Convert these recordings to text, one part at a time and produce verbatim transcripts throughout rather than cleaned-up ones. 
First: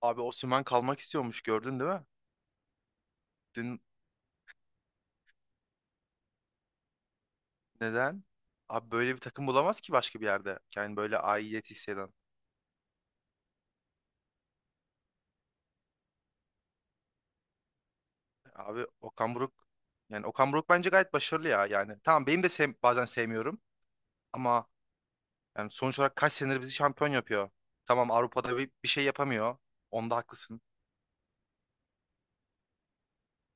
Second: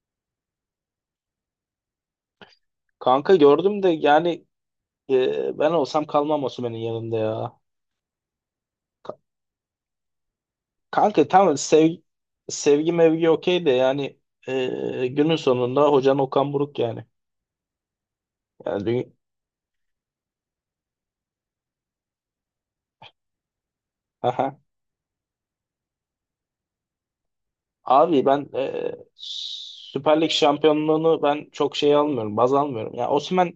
Abi Osimhen kalmak istiyormuş, gördün değil mi? Kanka Dün. gördüm de yani, e, ben olsam kalmam Osimhen'in yanında ya. Neden? Abi böyle Ka- bir takım bulamaz ki başka bir yerde. Yani böyle Kanka tamam aidiyet sevgi, hisseden. sevgi mevgi okey de yani, e, günün sonunda hocan Okan Buruk yani. Yani Abi dü- Okan Buruk, yani Okan Buruk bence gayet başarılı ya yani. Tamam, benim de sev- bazen sevmiyorum Aha. ama yani sonuç olarak kaç senedir bizi şampiyon yapıyor. Tamam, Abi ben, Avrupa'da bir, bir e, şey yapamıyor. Onda Süper Lig haklısın. şampiyonluğunu ben çok şey almıyorum, baz almıyorum. Ya yani,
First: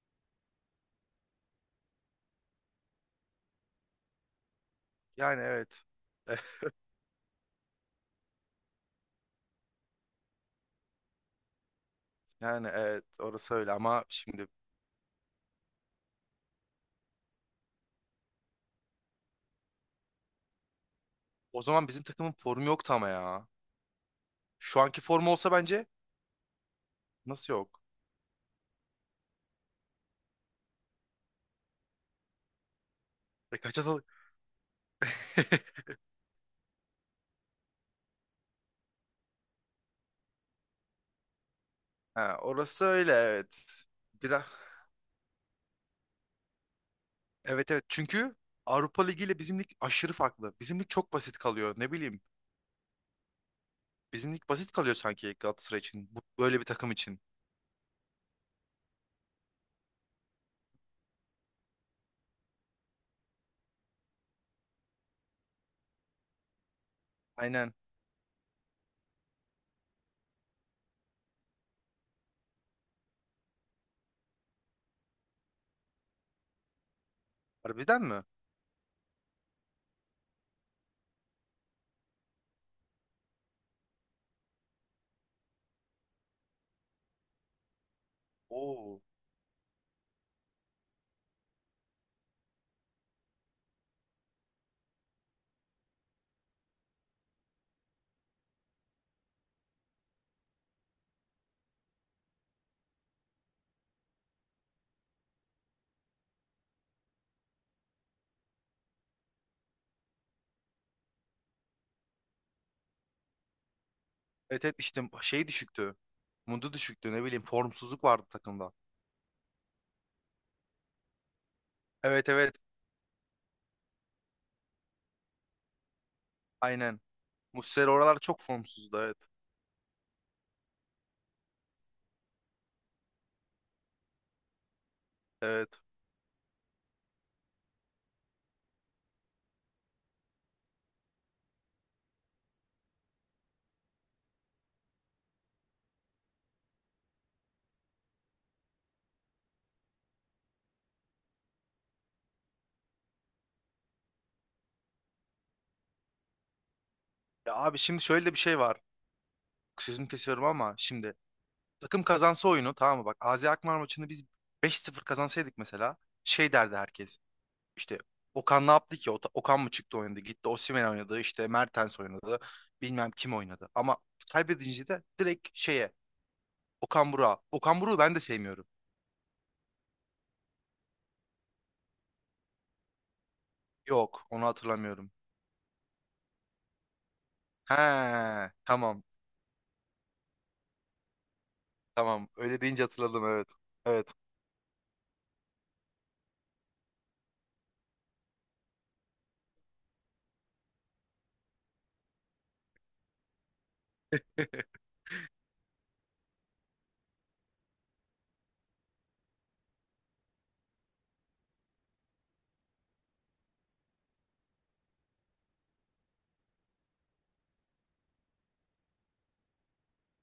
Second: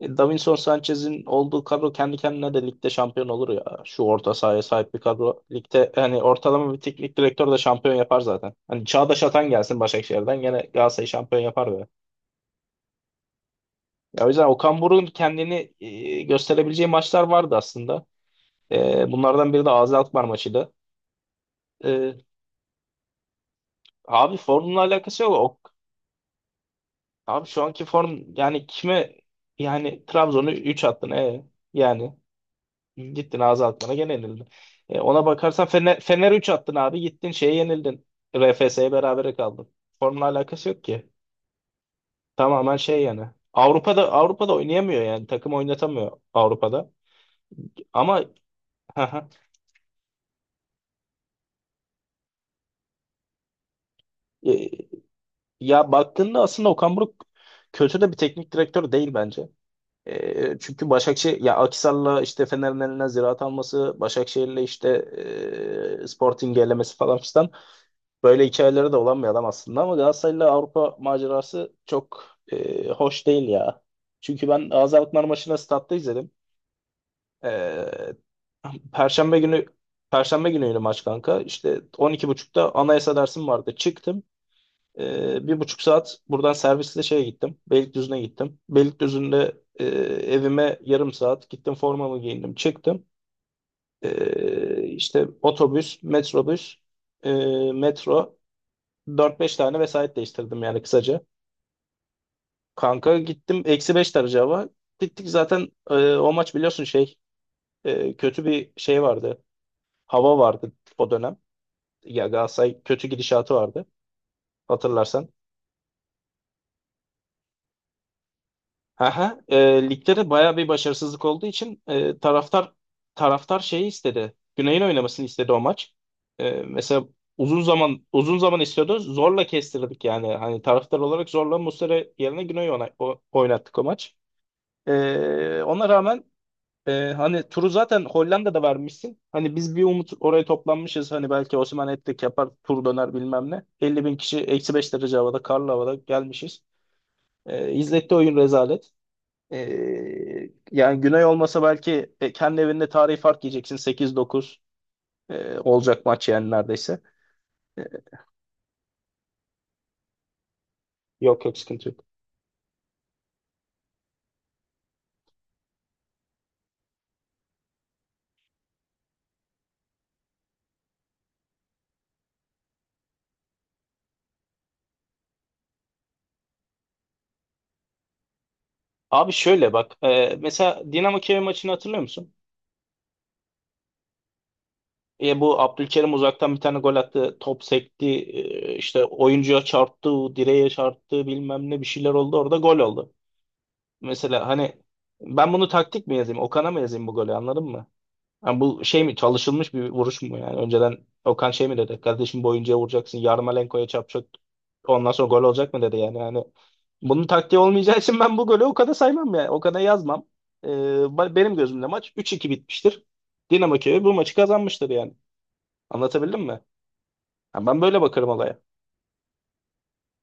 E, Davinson Sanchez'in olduğu kadro kendi kendine de ligde şampiyon olur ya. Şu orta sahaya sahip bir Yani kadro. evet. Ligde hani ortalama bir teknik direktör de şampiyon yapar zaten. Hani Çağdaş Atan gelsin Başakşehir'den gene Galatasaray şampiyon yapar be. Yani evet, orası öyle ama Ya o yüzden şimdi Okan Buruk'un kendini, e, gösterebileceği maçlar vardı aslında. E, bunlardan biri de Azi Alkmaar maçıydı. o zaman bizim E, takımın formu yoktu ama ya. Abi Şu formla anki alakası yok. formu olsa O, bence Abi nasıl şu yok? anki form yani kime, yani Trabzon'u üç attın, e yani gittin E ağza kaç atmana atalım? gene yenildin. E, ona bakarsan Fener, Fener üç attın abi, gittin şeye yenildin. R F S'ye berabere kaldın. Formla alakası yok ki. Ha, Tamamen orası şey öyle, yani. evet. Avrupa'da Biraz, Avrupa'da oynayamıyor, yani takım oynatamıyor Avrupa'da. evet evet, Ama çünkü hı Avrupa Ligi hı. ile bizim lig aşırı farklı. Bizim lig çok basit kalıyor, ne bileyim. Bizim lig E, basit kalıyor sanki Galatasaray Ya için. Bu, baktığında böyle bir aslında takım Okan için. Buruk kötü de bir teknik direktör değil bence. E, çünkü Başakşehir ya Akhisar'la işte Fener'in eline Ziraat alması, Başakşehir'le işte, e, Sporting elemesi falan filan. Aynen. Böyle hikayeleri de olan bir adam aslında ama Galatasaray'la Avrupa macerası çok, e, hoş değil ya. Çünkü ben Gaziantep maçını statta izledim. Harbiden E, mi? Perşembe günü Perşembe günüydü maç kanka. İşte on iki buçukta anayasa dersim vardı. Çıktım. E, bir buçuk saat buradan servisle şeye gittim. Beylikdüzü'ne gittim. Oo. Beylikdüzü'nde, e, evime yarım saat gittim, formamı giyindim. Çıktım. E, işte otobüs, metrobüs, e, metro. Dört beş tane vesait değiştirdim yani kısaca. Kanka gittim, eksi beş derece hava. Gittik zaten, e, o maç biliyorsun şey, e, kötü bir şey vardı. Hava vardı o dönem. Ya Galatasaray kötü gidişatı vardı Evet evet, işte hatırlarsan. şey düşüktü. Mundu düşüktü, ne bileyim, formsuzluk vardı takımda. Aha, e, ligde de baya bir başarısızlık olduğu için, e, Evet evet, taraftar taraftar şeyi istedi. Güney'in oynamasını istedi o maç. E, aynen. Mesela uzun Muslera zaman, oralar uzun çok zaman formsuzdu, istiyordu. evet. Zorla kestirdik yani. Hani taraftar olarak zorla Muslera yerine Güney'i ona- o- oynattık o maç. Ee, Evet. Ona rağmen, e, hani turu zaten Hollanda'da vermişsin. Hani biz bir umut oraya toplanmışız. Hani belki Osimhen hat yapar, tur döner bilmem ne. elli bin kişi eksi beş derece havada, karlı havada gelmişiz. Ee, izletti oyun rezalet. Ee, Yani Güney olmasa belki, e, kendi evinde tarihi fark yiyeceksin. Sekiz dokuz, e, olacak maç yani neredeyse. Ya abi, şimdi şöyle de bir şey var. Sözünü kesiyorum ama şimdi Yok, yok, sıkıntı takım yok. kazansa oyunu, tamam mı? Bak A Z Alkmaar maçını biz beş sıfır kazansaydık mesela, şey derdi herkes. İşte Okan ne yaptı ki? O- Okan mı çıktı oynadı? Gitti Osimhen oynadı, işte Mertens oynadı. Bilmem kim oynadı. Ama kaybedince de direkt şeye, Okan Burak'a. Okan Burak'ı ben de sevmiyorum. Abi şöyle bak. E, mesela Dinamo Kiev maçını hatırlıyor musun? Yok, onu hatırlamıyorum. E bu Abdülkerim uzaktan bir tane gol attı. Top He, sekti, e, tamam işte oyuncuya çarptı. Direğe çarptı. Bilmem ne bir şeyler tamam, oldu. Orada öyle gol deyince oldu. hatırladım, evet. Evet. Mesela hani ben bunu taktik mi yazayım, Okan'a mı yazayım bu golü, anladın mı? Yani bu şey mi, çalışılmış bir vuruş mu yani? Önceden Okan şey mi dedi? Kardeşim bu oyuncuya vuracaksın, Yarmolenko'ya çarpacak, ondan sonra gol olacak mı dedi yani. Yani bunun taktiği olmayacağı için ben bu golü Okan'a saymam yani. Okan'a yazmam. E, ba- benim gözümde maç üç iki bitmiştir. Dinamo Kiev bu maçı kazanmıştır yani. Anlatabildim mi? Ha, ben böyle bakarım olaya.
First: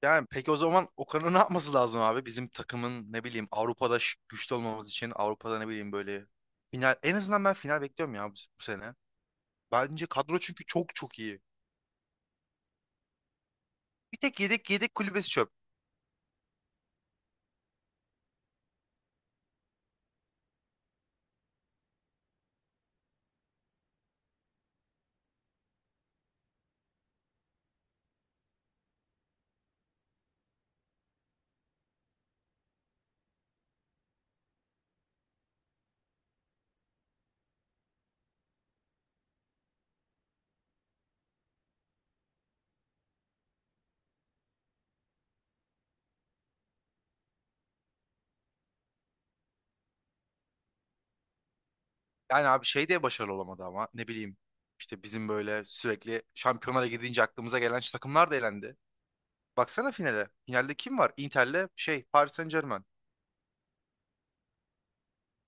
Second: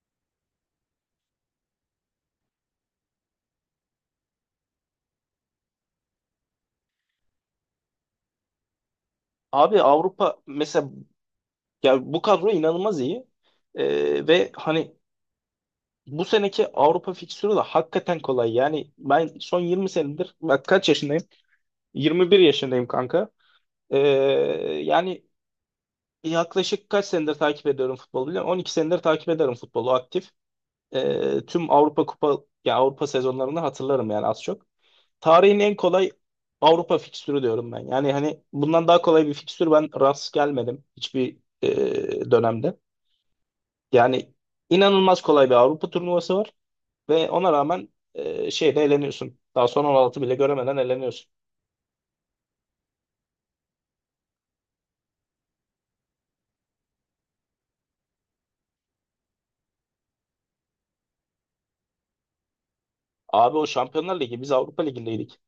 Yani peki o zaman Okan'ın ne yapması lazım abi? Bizim takımın, ne bileyim, Avrupa'da ş- güçlü olmamız için Avrupa'da ne bileyim böyle final, en azından ben final bekliyorum ya bu, bu sene. Abi Bence Avrupa kadro çünkü mesela, çok çok iyi. ya bu kadro inanılmaz iyi. Bir Ee, tek Ve yedek yedek hani kulübesi çöp. bu seneki Avrupa fikstürü de hakikaten kolay. Yani ben son yirmi senedir, bak kaç yaşındayım? yirmi bir yaşındayım kanka. Ee, Yani yaklaşık kaç senedir takip ediyorum futbolu, biliyor musun? on iki senedir takip ederim futbolu aktif. Ee, tüm Avrupa Kupa, ya Avrupa sezonlarını hatırlarım yani az çok. Tarihin en kolay Avrupa fikstürü diyorum ben. Yani hani bundan daha kolay bir fikstür ben rast gelmedim hiçbir, e, dönemde. Yani inanılmaz kolay bir Avrupa turnuvası var ve ona rağmen, e, şeyde eleniyorsun. Daha son on altı bile göremeden eleniyorsun. Yani abi şey de başarılı olamadı ama ne bileyim, işte bizim böyle sürekli şampiyonlara gidince aklımıza gelen şu takımlar da elendi. Baksana finale. Finalde kim var? Inter'le şey Paris Saint-Germain. Abi o Şampiyonlar Ligi, biz Avrupa Ligi'ndeydik.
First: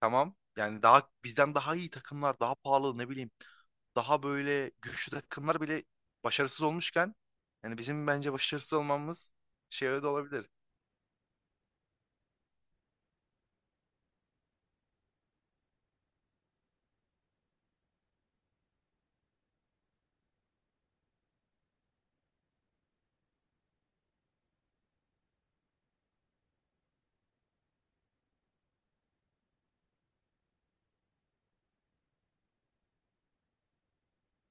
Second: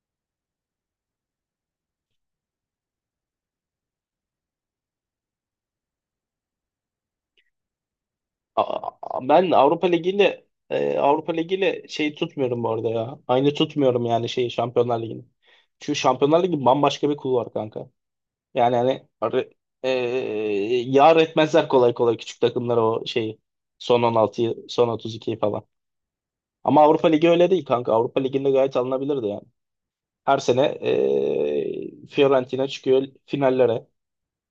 Tamam. Yani daha bizden daha iyi takımlar, daha pahalı, ne bileyim, daha böyle güçlü takımlar bile başarısız olmuşken, yani bizim bence başarısız Aa, olmamız Ben Avrupa şey de Ligi'yle, olabilir. e, Avrupa Ligi'yle şey tutmuyorum bu arada ya. Aynı tutmuyorum yani şeyi, Şampiyonlar Ligi'ni. Çünkü Şampiyonlar Ligi bambaşka bir kulvar kanka. Yani hani ar- eee yar etmezler kolay kolay küçük takımlara o şeyi. Son on altıyı, son otuz ikiyi falan. Ama Avrupa Ligi öyle değil kanka. Avrupa Ligi'nde gayet alınabilirdi yani. Her sene eee, Fiorentina çıkıyor finallere.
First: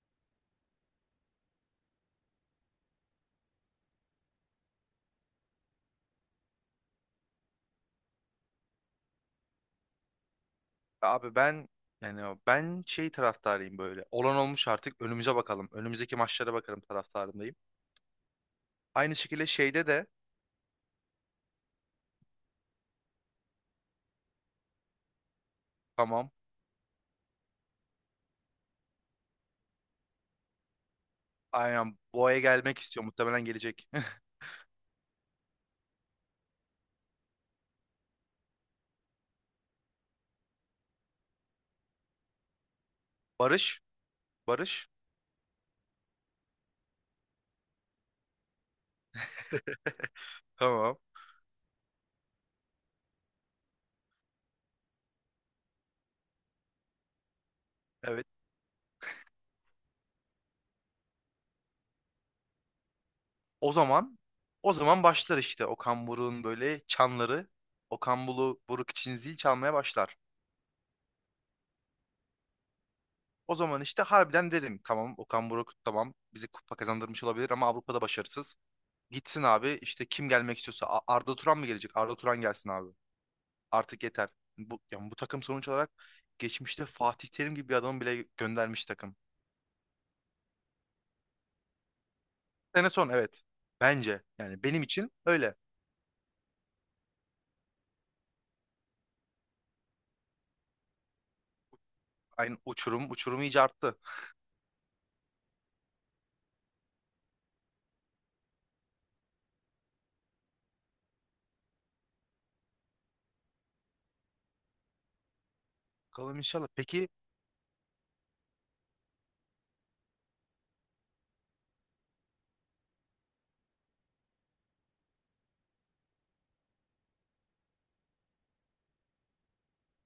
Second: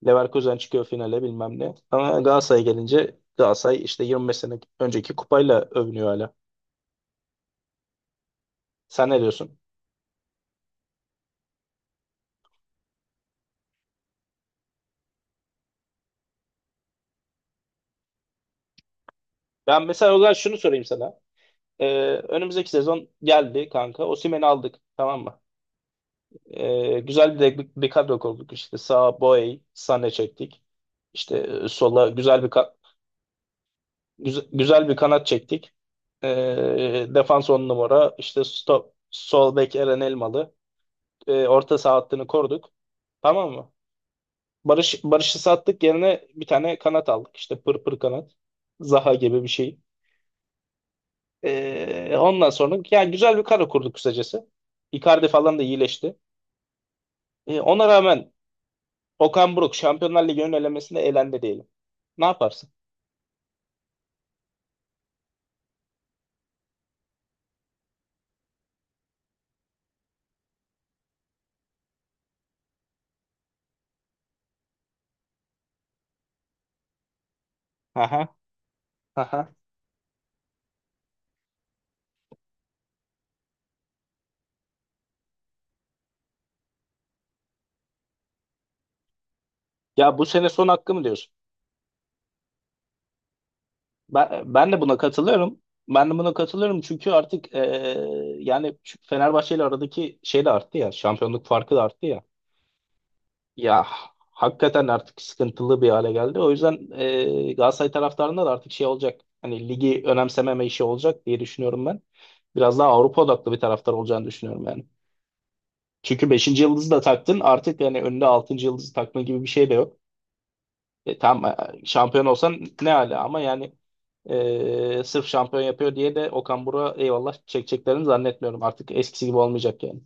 Leverkusen çıkıyor finale bilmem ne. Ama Galatasaray'a gelince Galatasaray işte yirmi beş sene önceki kupayla övünüyor hala. Sen ne diyorsun? Abi ben, yani ben şey taraftarıyım böyle. Olan olmuş, artık önümüze bakalım. Önümüzdeki maçlara bakalım taraftarındayım. Aynı şekilde Ben şeyde de mesela o zaman şunu sorayım sana. Eee, Önümüzdeki sezon geldi kanka. Osimhen'i aldık, tamam mı? tamam. E, güzel bir, bir kadro kurduk. İşte sağa Boey, Sané çektik. İşte e, Aynen, sola Boğa'ya güzel bir ka- gelmek istiyor. Muhtemelen gelecek. güze- güzel bir kanat çektik. E, defans on numara. İşte stop, sol bek Eren Elmalı. E, orta saha hattını koruduk. Tamam mı? Barış. Barış. Barış Barış'ı sattık, yerine bir tane kanat aldık. İşte pır pır kanat. Zaha gibi bir şey. Tamam. E, ondan sonra yani güzel bir kadro kurduk kısacası. Icardi falan da iyileşti. E, ona Evet. rağmen Okan Buruk Şampiyonlar Ligi'nin elemesinde elendi diyelim. Ne yaparsın? O zaman o zaman başlar işte Okan Buruk'un böyle çanları. Okan Bulu- Buruk için zil çalmaya başlar. O zaman işte harbiden derim, tamam Okan Buruk, tamam bizi kupa kazandırmış olabilir ama Avrupa'da Aha, başarısız. Gitsin aha. abi, işte kim gelmek istiyorsa A- Arda Turan mı gelecek? Arda Turan gelsin abi. Artık yeter. Bu, yani bu takım sonuç olarak geçmişte Fatih Terim gibi bir adamı bile göndermiş takım. Ya bu sene son hakkı mı diyorsun? Sene son, evet. Bence Ben, yani Ben de benim buna için öyle. katılıyorum. Ben de buna katılıyorum çünkü artık, eee, yani şu Fenerbahçe ile aradaki şey de arttı ya. Şampiyonluk farkı da arttı ya. Aynı uçurum uçurum iyice Ya arttı. hakikaten artık sıkıntılı bir hale geldi. O yüzden eee Galatasaray taraftarında da artık şey olacak. Hani ligi önemsememe işi olacak diye düşünüyorum ben. Biraz daha Avrupa odaklı bir taraftar olacağını düşünüyorum yani. Çünkü Bakalım beşinci inşallah. yıldızı da Peki taktın artık, yani önüne altıncı yıldızı takma gibi bir şey de yok. E, tamam, e, şampiyon olsan ne hala ama yani, e, sırf şampiyon yapıyor diye de Okan Buruk'a eyvallah çekeceklerini zannetmiyorum. Artık eskisi gibi olmayacak yani.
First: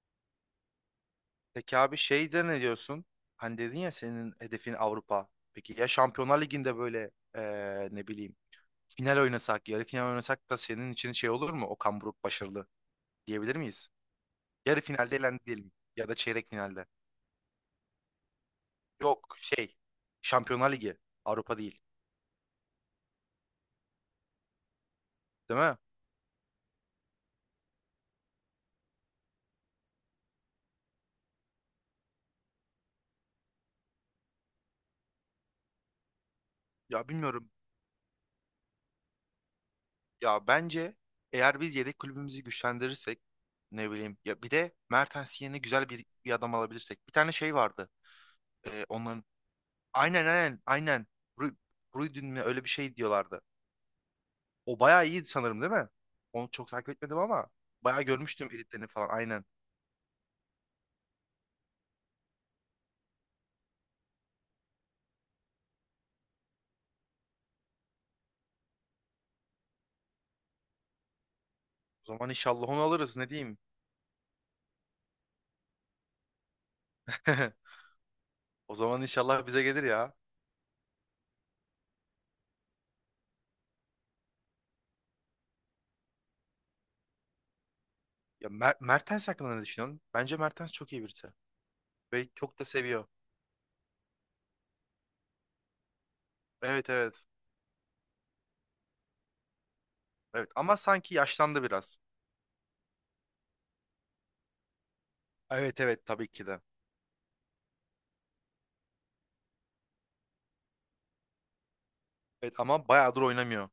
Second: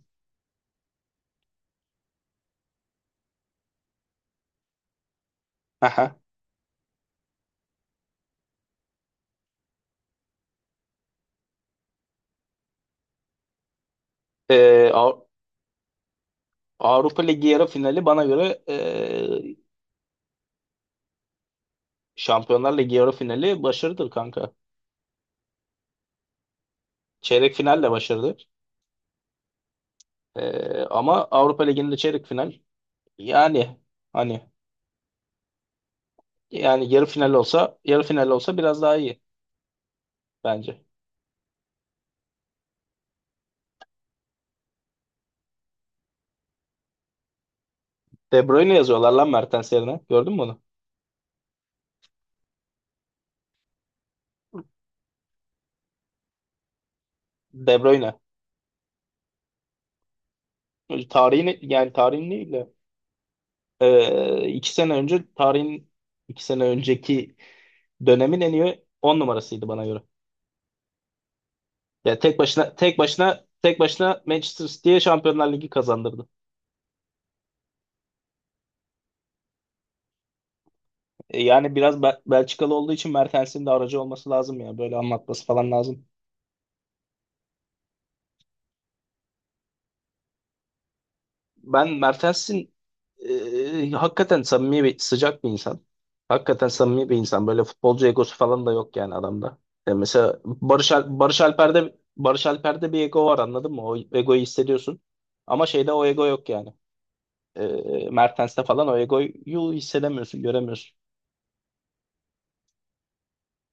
Peki abi şey de ne diyorsun? Hani dedin ya senin hedefin Avrupa. Peki ya Aha. Şampiyonlar Ligi'nde böyle eee, ne bileyim final oynasak, yarı final oynasak da senin için şey olur mu? Okan Buruk başarılı diyebilir miyiz? Yarı E, finalde Av- elendi diyelim ya da çeyrek finalde. Avrupa Ligi yarı finali bana göre, Yok e, şey, Şampiyonlar Ligi Avrupa değil. Şampiyonlar Ligi yarı finali başarıdır kanka. Değil mi? Çeyrek final de başarıdır. E, ama Avrupa Ligi'nin de çeyrek final yani, hani yani yarı Ya final bilmiyorum. olsa, yarı final olsa biraz daha iyi Ya bence. bence eğer biz yedek kulübümüzü güçlendirirsek, ne bileyim ya, bir de Mertens yerine güzel bir, bir adam alabilirsek. Bir tane şey vardı. De Bruyne Eee, yazıyorlar onların lan Mertens yerine. aynen Gördün mü onu? aynen aynen. Ru- Ruydun mu, öyle bir şey diyorlardı. O bayağı iyiydi sanırım değil mi? Onu çok takip etmedim ama De bayağı Bruyne. görmüştüm editlerini falan, aynen. Tarihin yani, tarihin değil de, e, iki sene önce tarihin, iki sene önceki dönemin en iyi on numarasıydı bana göre. O Ya zaman tek inşallah başına, onu tek alırız, ne başına, diyeyim. tek başına Manchester City'ye Şampiyonlar Ligi kazandırdı. O zaman inşallah bize gelir ya. E, yani biraz Bel- Belçikalı olduğu için Mertens'in de aracı olması lazım ya. Böyle anlatması falan lazım. Ya Mer- Mertens hakkında ne düşünüyorsun? Bence Mertens çok iyi birisi. Ben Ve çok da Mertens'in, seviyor. e, hakikaten samimi bir, sıcak bir insan. Hakikaten Evet samimi bir evet. insan. Böyle futbolcu egosu falan da yok yani adamda. E, mesela Evet ama Barış, sanki Al- Barış yaşlandı Alper'de biraz. Barış Alper'de bir ego var, anladın mı? O egoyu hissediyorsun. Ama Evet şeyde o evet, ego tabii ki yok de. yani. E, Mertens'te falan o egoyu hissedemiyorsun, göremiyorsun. Evet ama bayağıdır oynamıyor.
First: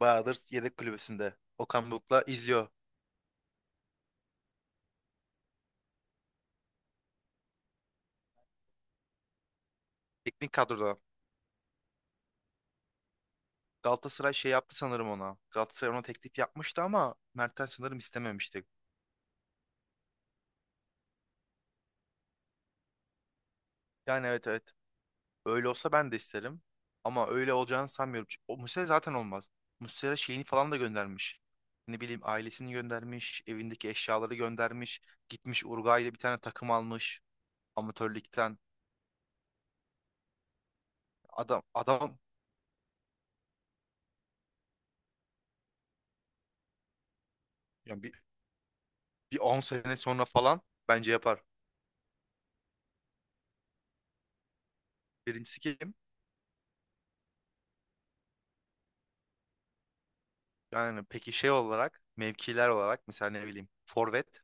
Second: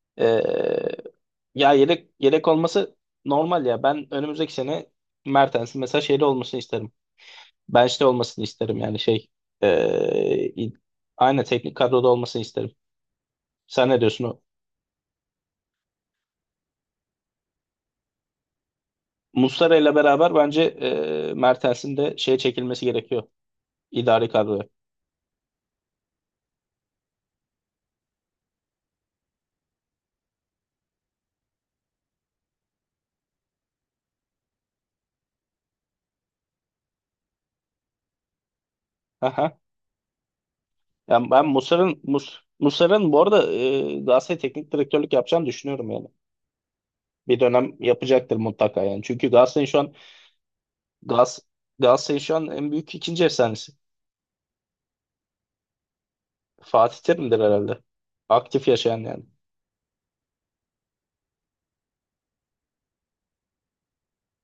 Bayağıdır yedek E, kulübesinde. Ya Okan yedek Buruk'la yedek izliyor. olması normal ya. Ben önümüzdeki sene Mertens'in mesela şeyde olmasını isterim. Bench'te olmasını isterim yani şey. Teknik E, kadroda. aynen teknik kadroda olmasını isterim. Sen ne diyorsun, Galatasaray o? şey yaptı sanırım ona. Galatasaray ona teklif yapmıştı ama Mertens sanırım istememişti. Muslera ile beraber bence, e, Mertens'in de şeye çekilmesi gerekiyor. Yani İdari evet kadroya. evet. Öyle olsa ben de isterim. Ama öyle olacağını sanmıyorum. Çünkü o Muslera zaten olmaz. Muslera şeyini falan da göndermiş. Ne bileyim, ailesini göndermiş, evindeki eşyaları göndermiş, gitmiş Uruguay'da bir tane takım almış amatörlükten. Aha. Yani ben Adam Muslera'nın adam Mus Muslera'nın bu arada, e, Galatasaray teknik direktörlük yapacağını düşünüyorum yani. Bir dönem yani bir, yapacaktır mutlaka yani. Çünkü bir on Galatasaray'ın şu an sene sonra falan bence Gas yapar. Galatasaray'ın şu an en büyük ikinci efsanesi. Birincisi kim? Fatih Terim'dir herhalde. Aktif yaşayan yani. Yani peki şey olarak, mevkiler olarak mesela ne bileyim forvet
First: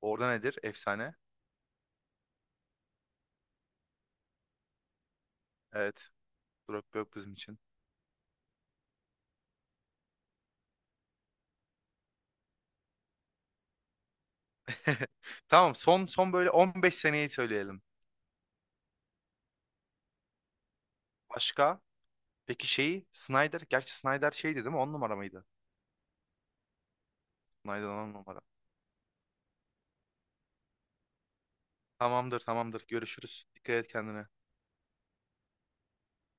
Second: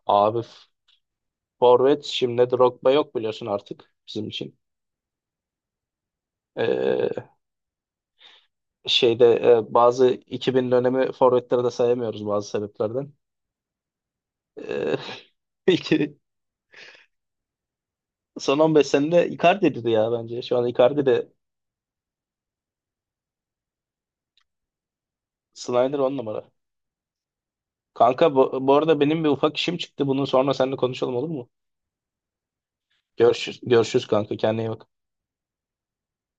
orada Abi nedir? Efsane. forvet şimdi Drogba yok biliyorsun artık bizim için. Evet. Drop yok E, bizim için. Şeyde, e, bazı iki bin dönemi forvetleri de sayamıyoruz bazı sebeplerden. E, Tamam son iki- son böyle on beş seneyi söyleyelim. Son on beş senede Icardi'dir ya bence. Şu an Icardi de Başka? Peki şeyi Snyder. Gerçi Snyder şeydi değil mi? On numara mıydı? Snyder on numara. Snyder on Kanka numara. bu, bu arada benim bir ufak işim çıktı. Bunun sonra seninle konuşalım, olur mu? Tamamdır tamamdır. Görüşürüz. Görüşürüz, Dikkat et görüşürüz kendine. kanka. Kendine iyi bak.